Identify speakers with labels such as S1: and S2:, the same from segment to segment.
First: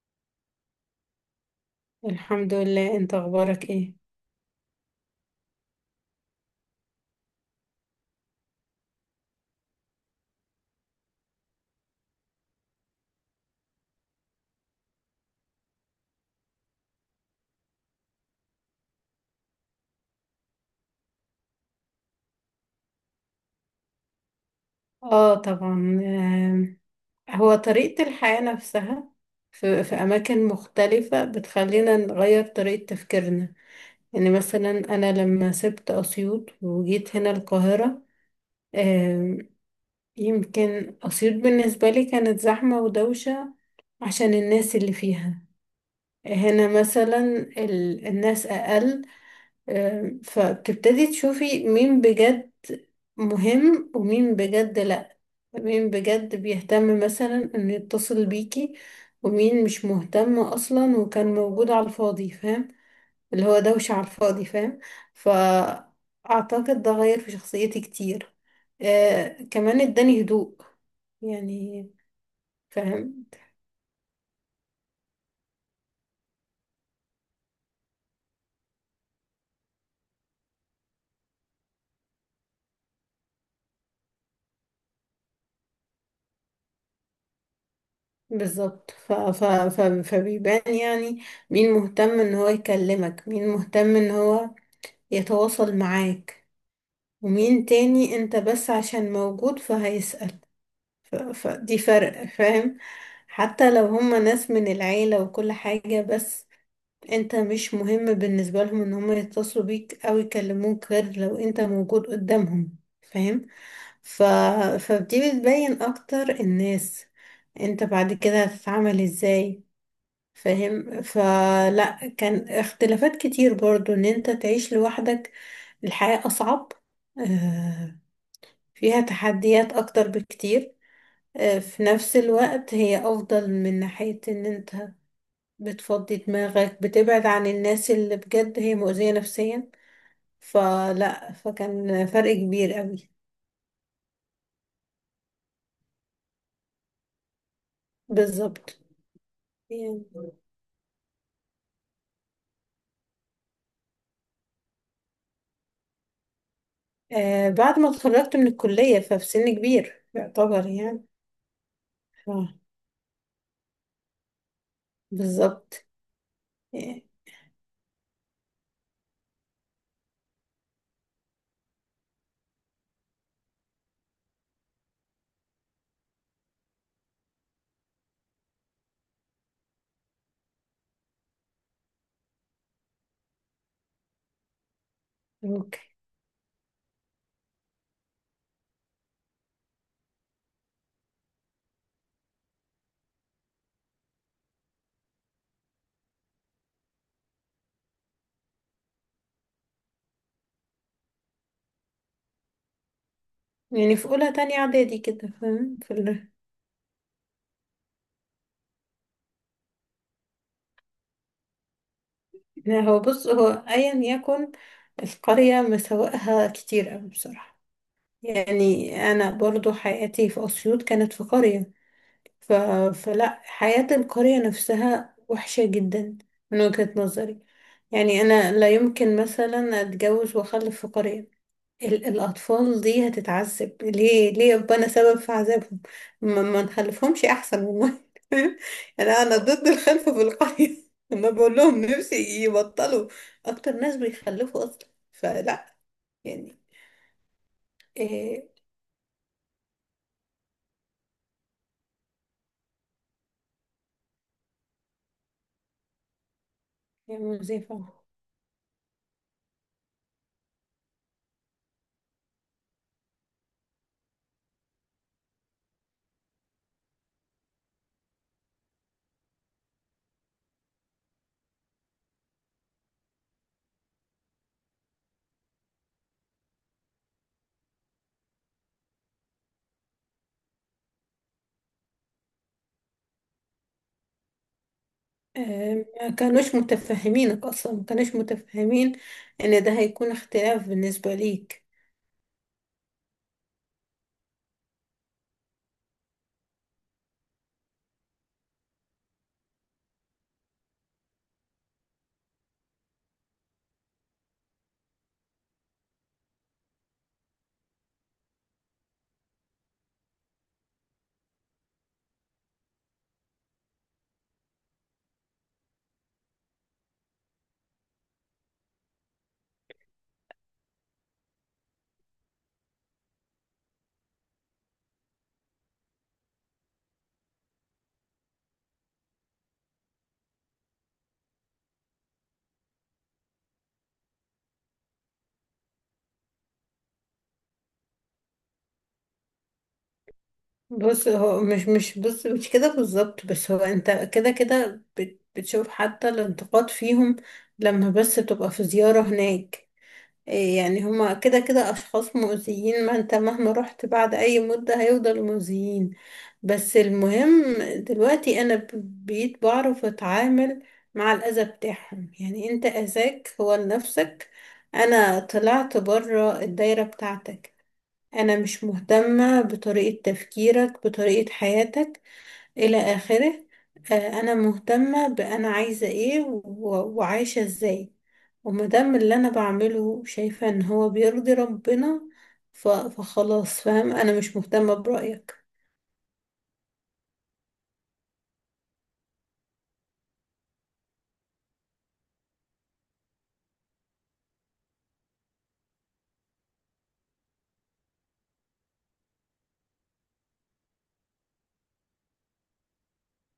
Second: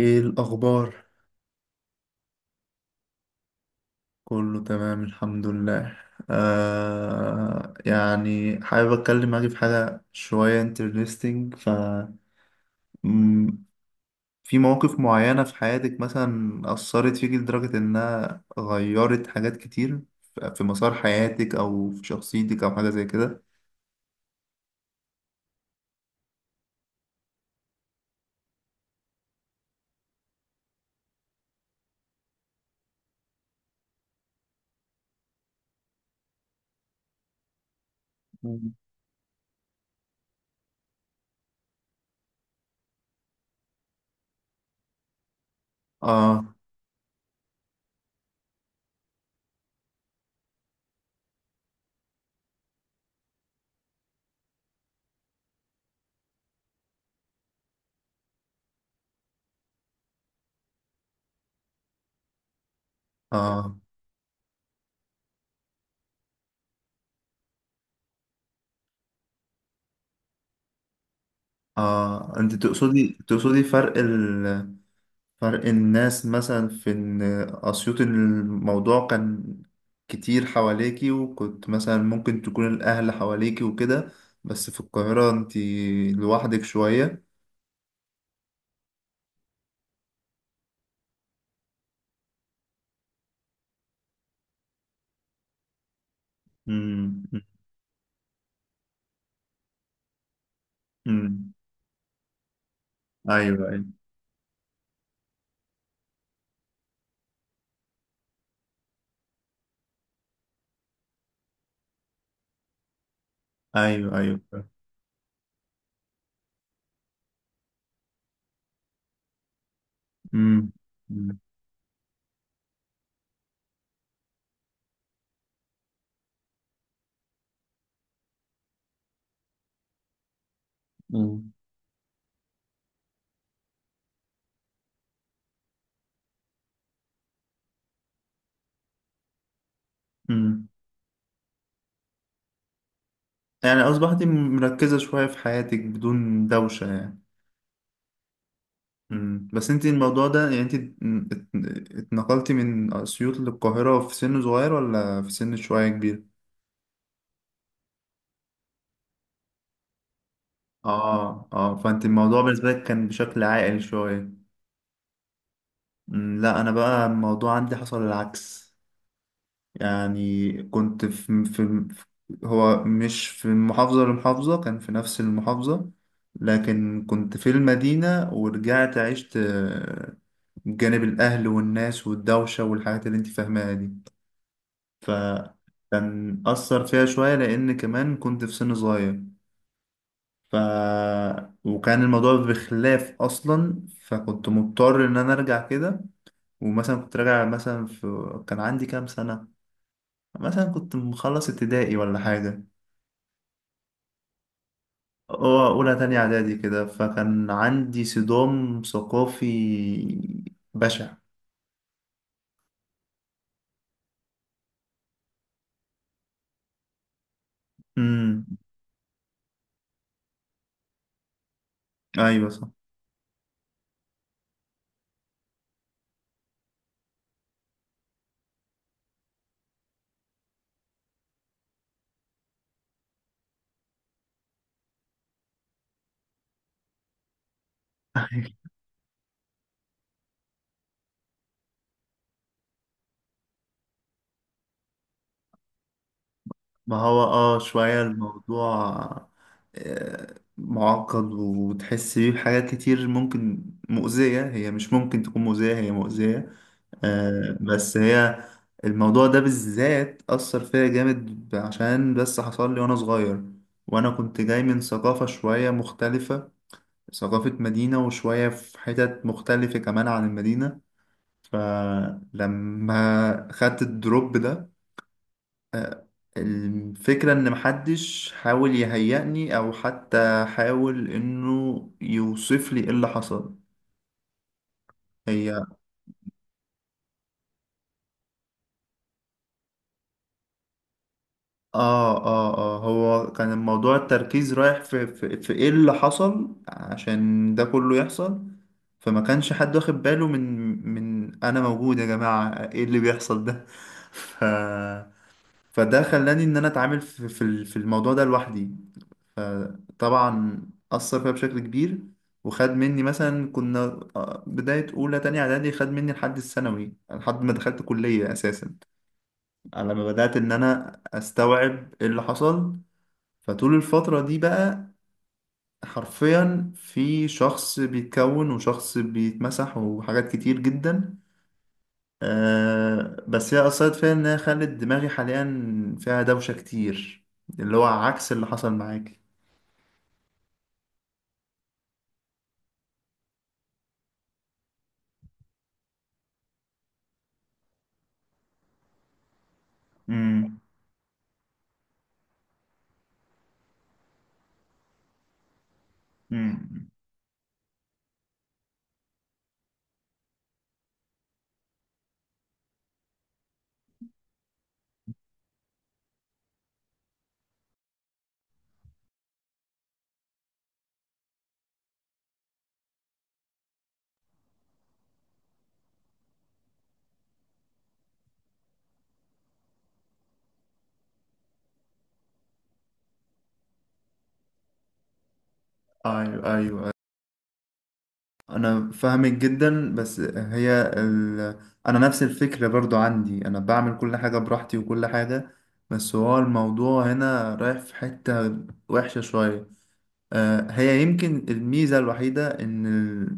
S1: ايه الاخبار؟
S2: الحمد لله، انت اخبارك ايه؟
S1: كله تمام الحمد لله. يعني حابب اتكلم معاكي في حاجه شويه انترستينج ف مم، في مواقف معينه في حياتك مثلا اثرت فيكي لدرجه انها غيرت حاجات كتير، في مسار حياتك او في شخصيتك او حاجه زي كده.
S2: اه طبعا. آم، هو طريقة الحياة نفسها. في اماكن مختلفة بتخلينا نغير طريقة تفكيرنا. يعني مثلا انا لما سبت اسيوط وجيت هنا القاهرة،
S1: مم.
S2: آم، يمكن اسيوط بالنسبة لي كانت زحمة ودوشة عشان الناس اللي فيها.
S1: اه،
S2: هنا مثلا الناس اقل. فبتبتدي تشوفي مين بجد مهم ومين بجد لأ. مين بجد بيهتم مثلا انه يتصل بيكي، ومين مش مهتم اصلا وكان موجود على الفاضي، فاهم؟ اللي هو
S1: اه،
S2: دوشة على الفاضي، فاهم؟ فأعتقد ده غير في شخصيتي كتير. آه كمان اداني هدوء يعني.
S1: اه، انت تقصدي
S2: فاهم؟
S1: تقصدي فرق، فرق الناس مثلا في إن أسيوط الموضوع كان كتير حواليكي، وكنت مثلا ممكن تكون الأهل حواليكي وكده، بس في القاهرة انتي لوحدك شوية.
S2: بالظبط. ف... ف... ف... فبيبان يعني مين مهتم ان هو يكلمك، مين مهتم ان هو يتواصل معاك،
S1: مم.
S2: ومين تاني انت بس عشان موجود فهيسأل. ف...
S1: مم.
S2: فدي فرق، فاهم؟
S1: أيوه،
S2: حتى لو
S1: أيوه.
S2: هما ناس من العيلة وكل حاجة، بس انت مش مهم بالنسبة لهم ان هما يتصلوا بيك او يكلموك غير لو انت موجود قدامهم، فاهم؟
S1: أيوه،
S2: ف...
S1: أيوه.
S2: فدي بتبين اكتر الناس انت بعد كده هتتعامل ازاي.
S1: مم.
S2: فاهم؟
S1: مم.
S2: فلا، كان اختلافات كتير برضو ان انت تعيش لوحدك. الحياة أصعب، آه، فيها تحديات أكتر بكتير.
S1: مم.
S2: آه، في نفس الوقت هي أفضل من ناحية إن أنت بتفضي دماغك، بتبعد عن الناس اللي بجد هي مؤذية نفسيا.
S1: مم.
S2: فلا، فكان فرق كبير قوي.
S1: يعني أصبحتي مركزة شوية في حياتك بدون دوشة يعني.
S2: بالظبط.
S1: مم. بس انتي
S2: يعني
S1: الموضوع ده، يعني، انتي ات- اتنقلتي من أسيوط للقاهرة في سن صغير، ولا في سن شوية كبير؟
S2: آه، بعد ما اتخرجت من الكلية، ففي سن كبير يعتبر يعني.
S1: اه، اه، فانت
S2: ف-
S1: الموضوع بالنسبة لك كان بشكل عائل شوية.
S2: بالظبط.
S1: لا انا بقى
S2: يعني-
S1: الموضوع عندي حصل العكس. يعني كنت في, في هو مش في محافظة لمحافظة، كان في نفس المحافظة. لكن كنت في المدينة ورجعت عشت جانب الاهل والناس والدوشة والحاجات اللي انت فاهماها دي.
S2: اوكي.
S1: فكان أثر فيها شوية لأن كمان كنت في سن صغير. ف وكان الموضوع بخلاف اصلا، فكنت مضطر ان انا ارجع كده. ومثلا كنت راجع، مثلا، كان عندي كام سنة، مثلا كنت مخلص ابتدائي ولا حاجة.
S2: يعني في أولى تانية إعدادي كده،
S1: اه،
S2: فاهم؟
S1: اولى تانية اعدادي كده، فكان عندي صدام ثقافي بشع.
S2: لا هو بص، هو أيا يكن، القرية مساوئها كتير أوي بصراحة.
S1: امم،
S2: يعني أنا برضو حياتي في أسيوط كانت في قرية.
S1: ايوه،
S2: ف...
S1: صح.
S2: فلا، حياة القرية نفسها وحشة جدا من وجهة نظري. يعني أنا لا يمكن مثلا أتجوز وأخلف في قرية. الأطفال دي هتتعذب ليه؟ ليه أبقى أنا سبب في عذابهم؟ ما نخلفهمش أحسن والله. يعني أنا ضد الخلف في القرية. أنا بقول لهم نفسي يبطلوا. أكتر ناس بيخلفوا أصلا، فلا يعني.
S1: ما هو شوية
S2: إيه؟
S1: الموضوع معقد، وتحس بيه بحاجات كتير ممكن مؤذية، هي مش ممكن تكون مؤذية، هي مؤذية.
S2: يا مزيفة.
S1: بس هي الموضوع ده بالذات أثر فيا جامد عشان بس حصل لي وأنا صغير، وأنا كنت جاي من ثقافة شوية مختلفة، ثقافة مدينة، وشوية في حتت مختلفة كمان عن المدينة. فلما خدت الدروب ده، الفكرة إن محدش حاول يهيئني أو حتى حاول إنه يوصف لي إيه اللي حصل. هي
S2: إيه؟ ما كانوش متفهمينك أصلا، ما كانوش متفهمين إن ده هيكون اختلاف بالنسبة ليك.
S1: اه، اه، اه، هو كان الموضوع، التركيز رايح في في, في ايه اللي حصل عشان ده كله يحصل. فما كانش حد واخد باله من انا موجود يا جماعة، ايه اللي بيحصل ده؟ ف فده خلاني ان انا اتعامل في الموضوع ده لوحدي. فطبعا اثر فيا بشكل كبير. وخد مني، مثلا، كنا بداية أولى تانية إعدادي، خد مني لحد الثانوي، لحد ما دخلت كلية أساسا، على ما بدأت إن أنا أستوعب إيه اللي حصل. فطول الفترة دي بقى، حرفيا، في شخص بيتكون وشخص بيتمسح وحاجات كتير جدا. بس هي أثرت فيا إنها خلت دماغي حاليا فيها دوشة كتير، اللي هو عكس اللي حصل معاكي.
S2: بص هو مش كده بالظبط، بس هو انت كده كده بتشوف حتى الانتقاد فيهم لما بس تبقى في زيارة هناك. إيه
S1: امم،
S2: يعني؟ هما كده كده أشخاص مؤذيين. ما انت مهما رحت بعد أي مدة هيفضلوا مؤذيين. بس
S1: امم.
S2: المهم دلوقتي أنا بقيت بعرف أتعامل مع الأذى بتاعهم. يعني انت أذاك هو لنفسك. أنا طلعت بره الدايرة بتاعتك. أنا مش مهتمة بطريقة تفكيرك، بطريقة حياتك، إلى آخره. آه، أنا مهتمة بأنا عايزة إيه وعايشة إزاي. ومادام اللي أنا بعمله شايفة إن هو بيرضي ربنا، فخلاص، فاهم؟ أنا مش مهتمة برأيك.
S1: أيوه، أيوه. أنا فاهمك جدا بس هي أنا نفس الفكرة برضو عندي، أنا بعمل كل حاجة براحتي وكل حاجة، بس هو الموضوع هنا رايح في حتة وحشة شوية. هي يمكن الميزة الوحيدة إن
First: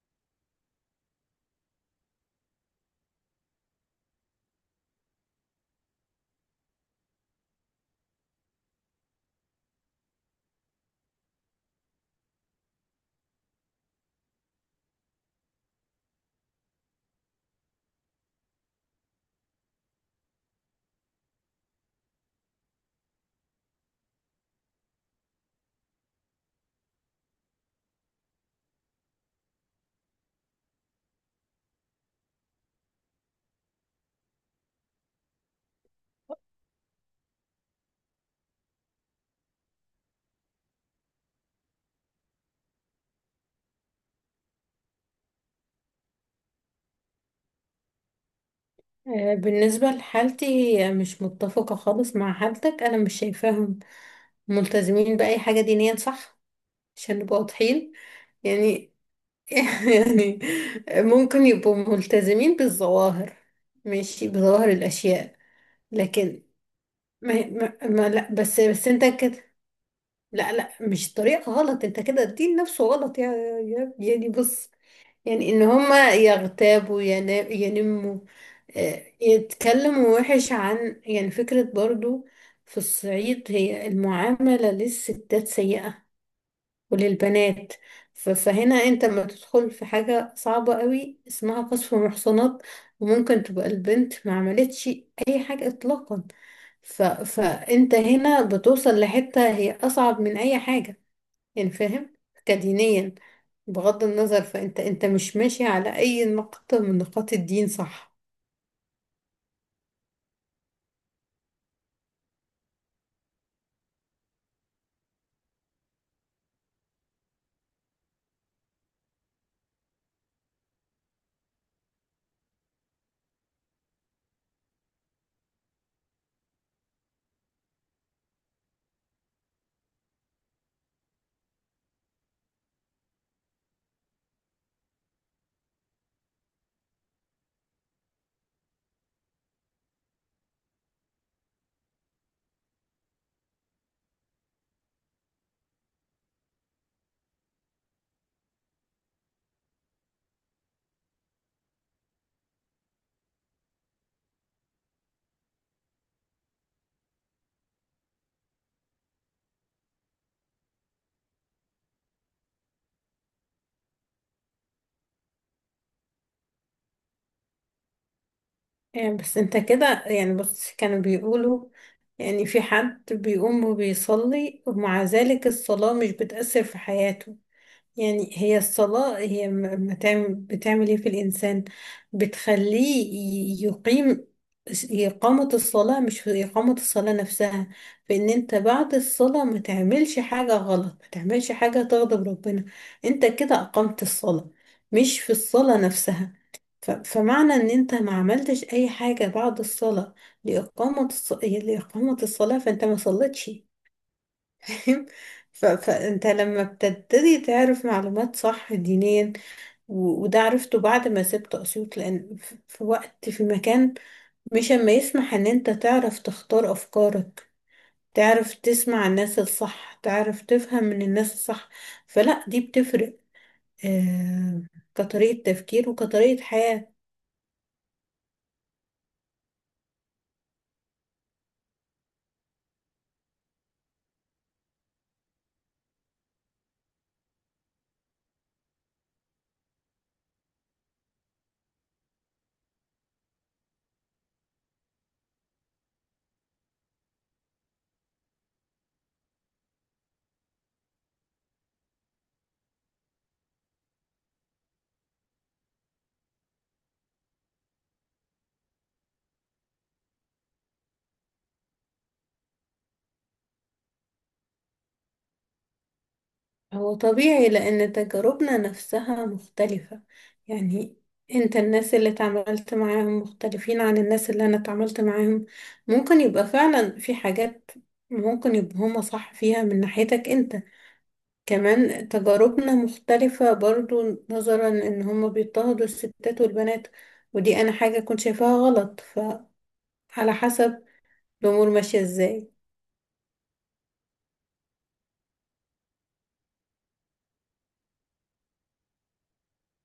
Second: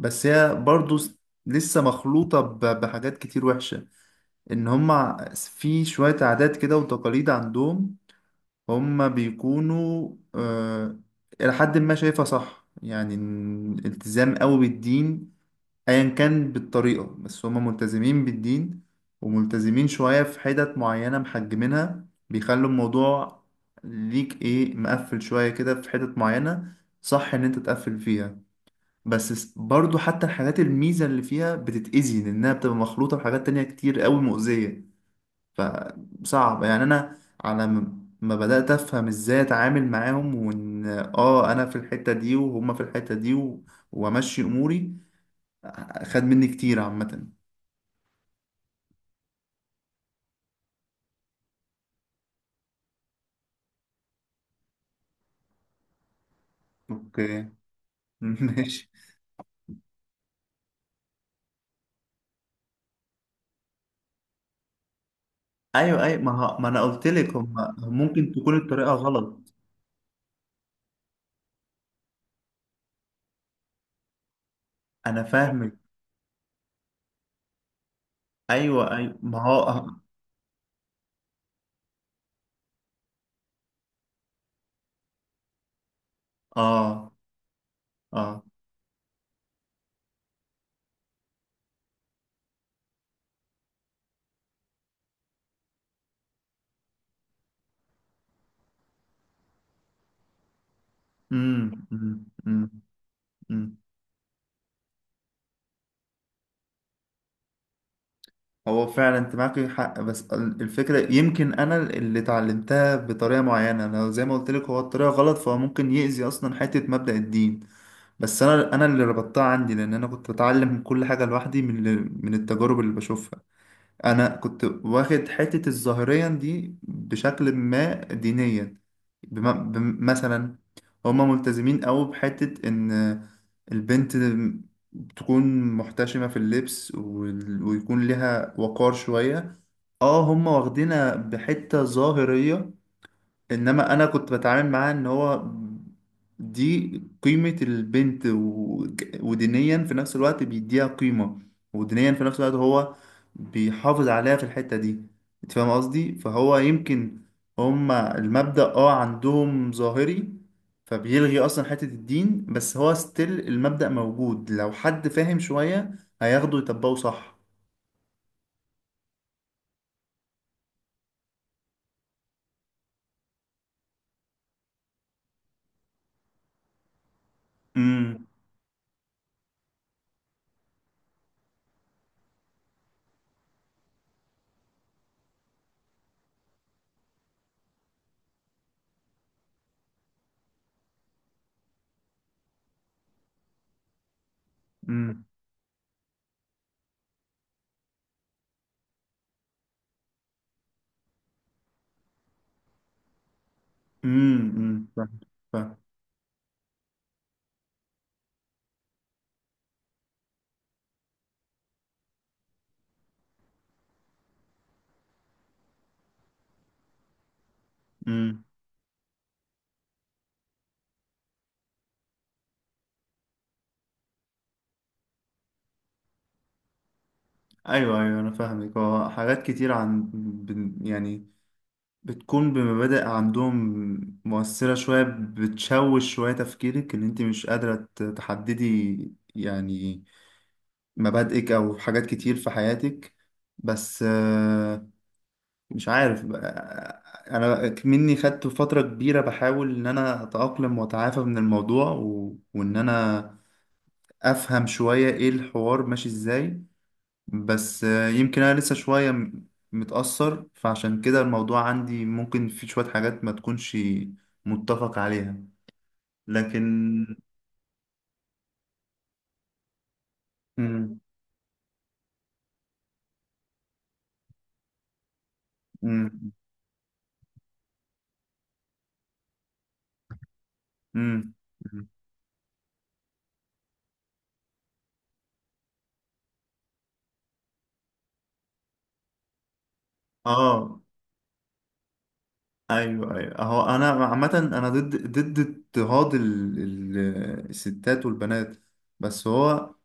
S1: بس هي برضو لسه مخلوطة بحاجات كتير وحشة. إن هما في شوية عادات كده وتقاليد عندهم. هما بيكونوا إلى حد ما شايفها صح، يعني، إن التزام قوي بالدين، ايا كان بالطريقة، بس هما ملتزمين بالدين، وملتزمين شوية في حتت معينة محجمينها، بيخلوا الموضوع ليك ايه مقفل شوية كده في حتت معينة، صح ان انت تقفل فيها، بس برضو حتى الحاجات الميزة اللي فيها بتتأذي لأنها بتبقى مخلوطة بحاجات تانية كتير قوي مؤذية. فصعب يعني. أنا على ما بدأت أفهم إزاي أتعامل معاهم، وإن أنا في الحتة دي وهما في الحتة دي، وأمشي أموري. خد مني كتير عامة.
S2: آه، بالنسبة لحالتي، هي مش متفقة خالص مع حالتك. أنا مش شايفاهم ملتزمين بأي حاجة دينيا، صح؟ عشان نبقى
S1: اوكي.
S2: واضحين.
S1: ماشي.
S2: يعني يعني ممكن يبقوا ملتزمين بالظواهر، ماشي، بظواهر الأشياء.
S1: ايوه، ايوه، ما,
S2: لكن
S1: ه... ما انا قلت
S2: ما,
S1: لك هم
S2: ما, ما لا
S1: ممكن تكون
S2: بس
S1: الطريقة
S2: انت
S1: غلط.
S2: كده، لا لا، مش طريقة غلط، انت كده الدين نفسه غلط. يا يعني بص،
S1: انا
S2: يعني ان
S1: فاهمك.
S2: هما يغتابوا ينموا،
S1: ايوه،
S2: آه،
S1: ايوه. ما هو.
S2: يتكلموا وحش عن، يعني، فكرة برضو في الصعيد هي المعاملة للستات سيئة
S1: اه،
S2: وللبنات.
S1: اه.
S2: فهنا انت لما تدخل في حاجة صعبة قوي اسمها قصف محصنات، وممكن تبقى البنت ما عملتش اي حاجة اطلاقا. فانت هنا بتوصل لحتة هي اصعب من اي حاجة.
S1: امم،
S2: يعني فاهم؟
S1: امم، امم.
S2: كدينيا،
S1: أمم.
S2: بغض النظر، فانت انت مش ماشي على اي نقطة من نقاط الدين، صح؟
S1: هو فعلا انت معاك حق. بس الفكرة يمكن انا اللي اتعلمتها بطريقة معينة، انا زي ما قلت لك هو الطريقة غلط، فهو ممكن يأذي اصلا حتة مبدأ الدين. بس انا اللي ربطتها عندي لان انا كنت بتعلم كل حاجة لوحدي من التجارب اللي بشوفها. انا كنت واخد حتة الظاهريا دي بشكل ما دينيا. مثلا، هما ملتزمين أوي بحتة ان البنت تكون محتشمة في اللبس ويكون ليها وقار شوية. اه، هما واخدينها بحتة ظاهرية. انما انا كنت بتعامل معاه ان هو دي قيمة البنت ودينيا في نفس الوقت بيديها قيمة، ودينيا في نفس الوقت هو بيحافظ عليها في الحتة دي. انت فاهم قصدي؟ فهو يمكن هما المبدأ عندهم ظاهري، فبيلغي اصلا حتة الدين، بس هو ستيل المبدأ موجود، لو حد فاهم شوية هياخده يطبقه صح.
S2: يعني بس انت كده يعني بص، كانوا بيقولوا يعني في حد بيقوم وبيصلي ومع ذلك الصلاة مش بتأثر في حياته.
S1: امم،
S2: يعني هي الصلاة هي بتعمل بتعمل ايه في الإنسان؟ بتخليه يقيم، إقامة الصلاة مش في إقامة الصلاة نفسها. فإن أنت بعد الصلاة ما تعملش حاجة غلط، ما تعملش حاجة تغضب ربنا، أنت كده أقمت الصلاة، مش
S1: امم،
S2: في الصلاة نفسها. فمعنى إن أنت ما عملتش أي حاجة بعد الصلاة لإقامة لإقامة الصلاة، فأنت ما صليتش،
S1: امم.
S2: فاهم؟
S1: فاهم، فاهم.
S2: فانت لما بتبتدي تعرف معلومات صح دينيا، وده عرفته بعد ما سبت اسيوط، لان في وقت في مكان مش اما يسمح ان انت تعرف تختار افكارك،
S1: امم.
S2: تعرف تسمع الناس الصح، تعرف تفهم من الناس الصح. فلا، دي بتفرق، آه، كطريقة تفكير وكطريقة حياة.
S1: ايوه، ايوه، انا فاهمك. هو حاجات كتير عن يعني، بتكون بمبادئ عندهم مؤثرة شوية، بتشوش شوية تفكيرك، ان انت مش قادرة تحددي، يعني، مبادئك او حاجات كتير في حياتك. بس مش عارف انا مني خدت فترة كبيرة بحاول ان انا اتأقلم واتعافى من الموضوع وان انا افهم شوية ايه الحوار ماشي ازاي. بس يمكن انا لسه شوية متأثر، فعشان كده الموضوع عندي ممكن في شوية حاجات ما تكونش متفق عليها.
S2: هو
S1: لكن
S2: طبيعي لأن تجاربنا نفسها مختلفة. يعني
S1: مم.
S2: انت الناس اللي اتعاملت معاهم مختلفين عن الناس اللي انا اتعاملت معاهم. ممكن
S1: مم.
S2: يبقى فعلا في حاجات ممكن يبقى هما صح فيها من ناحيتك انت.
S1: مم. مم.
S2: كمان تجاربنا مختلفة برضو نظرا ان هما بيضطهدوا الستات والبنات. ودي انا حاجة كنت شايفاها غلط، فعلى
S1: اه.
S2: حسب الامور ماشية ازاي.
S1: ايوه، ايوه، اهو انا عامة انا ضد اضطهاد الستات والبنات. بس هو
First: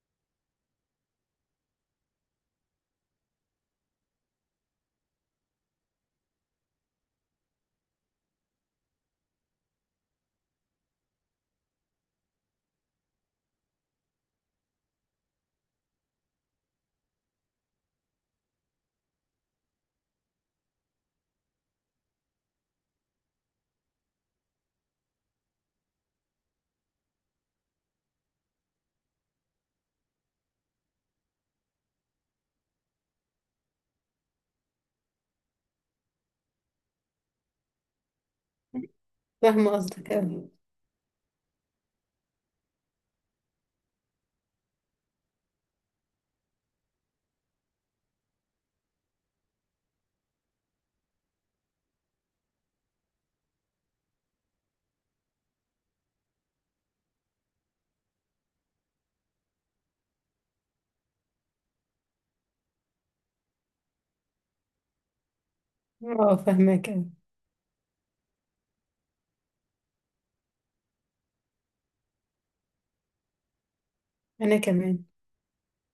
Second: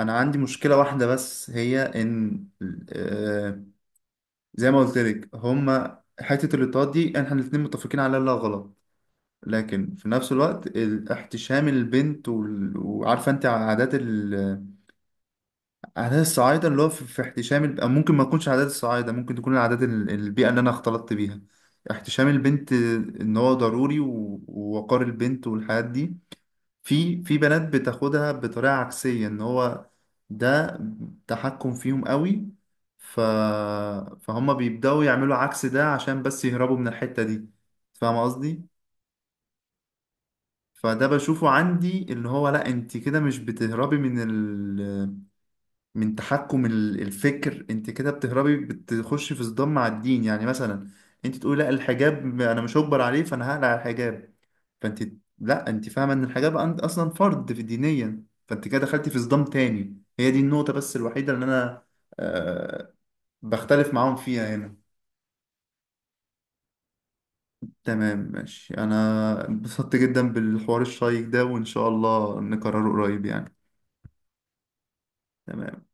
S1: انا عندي مشكلة واحدة بس هي ان، آه، زي ما قلت لك، هما حتة الاضطهاد دي احنا الاتنين متفقين عليها انها غلط. لكن في نفس الوقت احتشام البنت وعارفه انت عادات عادات الصعايده اللي هو في احتشام أو ممكن ما تكونش عادات الصعايده، ممكن تكون العادات البيئه اللي انا اختلطت بيها. احتشام البنت ان هو ضروري ووقار البنت والحاجات دي، في بنات بتاخدها بطريقه عكسيه ان هو ده تحكم فيهم قوي. ف... فهم بيبداوا يعملوا عكس ده عشان بس يهربوا من الحته دي. فاهم قصدي؟
S2: فاهمة قصدك اوي.
S1: فده بشوفه عندي اللي هو لا، انت كده مش بتهربي من من تحكم الفكر، انت كده بتهربي بتخشي في صدام مع الدين، يعني مثلا، انت تقولي لا الحجاب انا مش هجبر عليه فانا هقلع الحجاب. فانت، لا، انت فاهمه ان الحجاب اصلا فرض في دينيا، فانت كده دخلتي في صدام تاني. هي دي النقطه بس الوحيده اللي انا أه بختلف معاهم فيها هنا.
S2: اه فاهمك اوي.
S1: تمام، ماشي، انا انبسطت جدا بالحوار الشيق ده، وان شاء الله نكرره قريب يعني.
S2: انا كمان.
S1: تمام.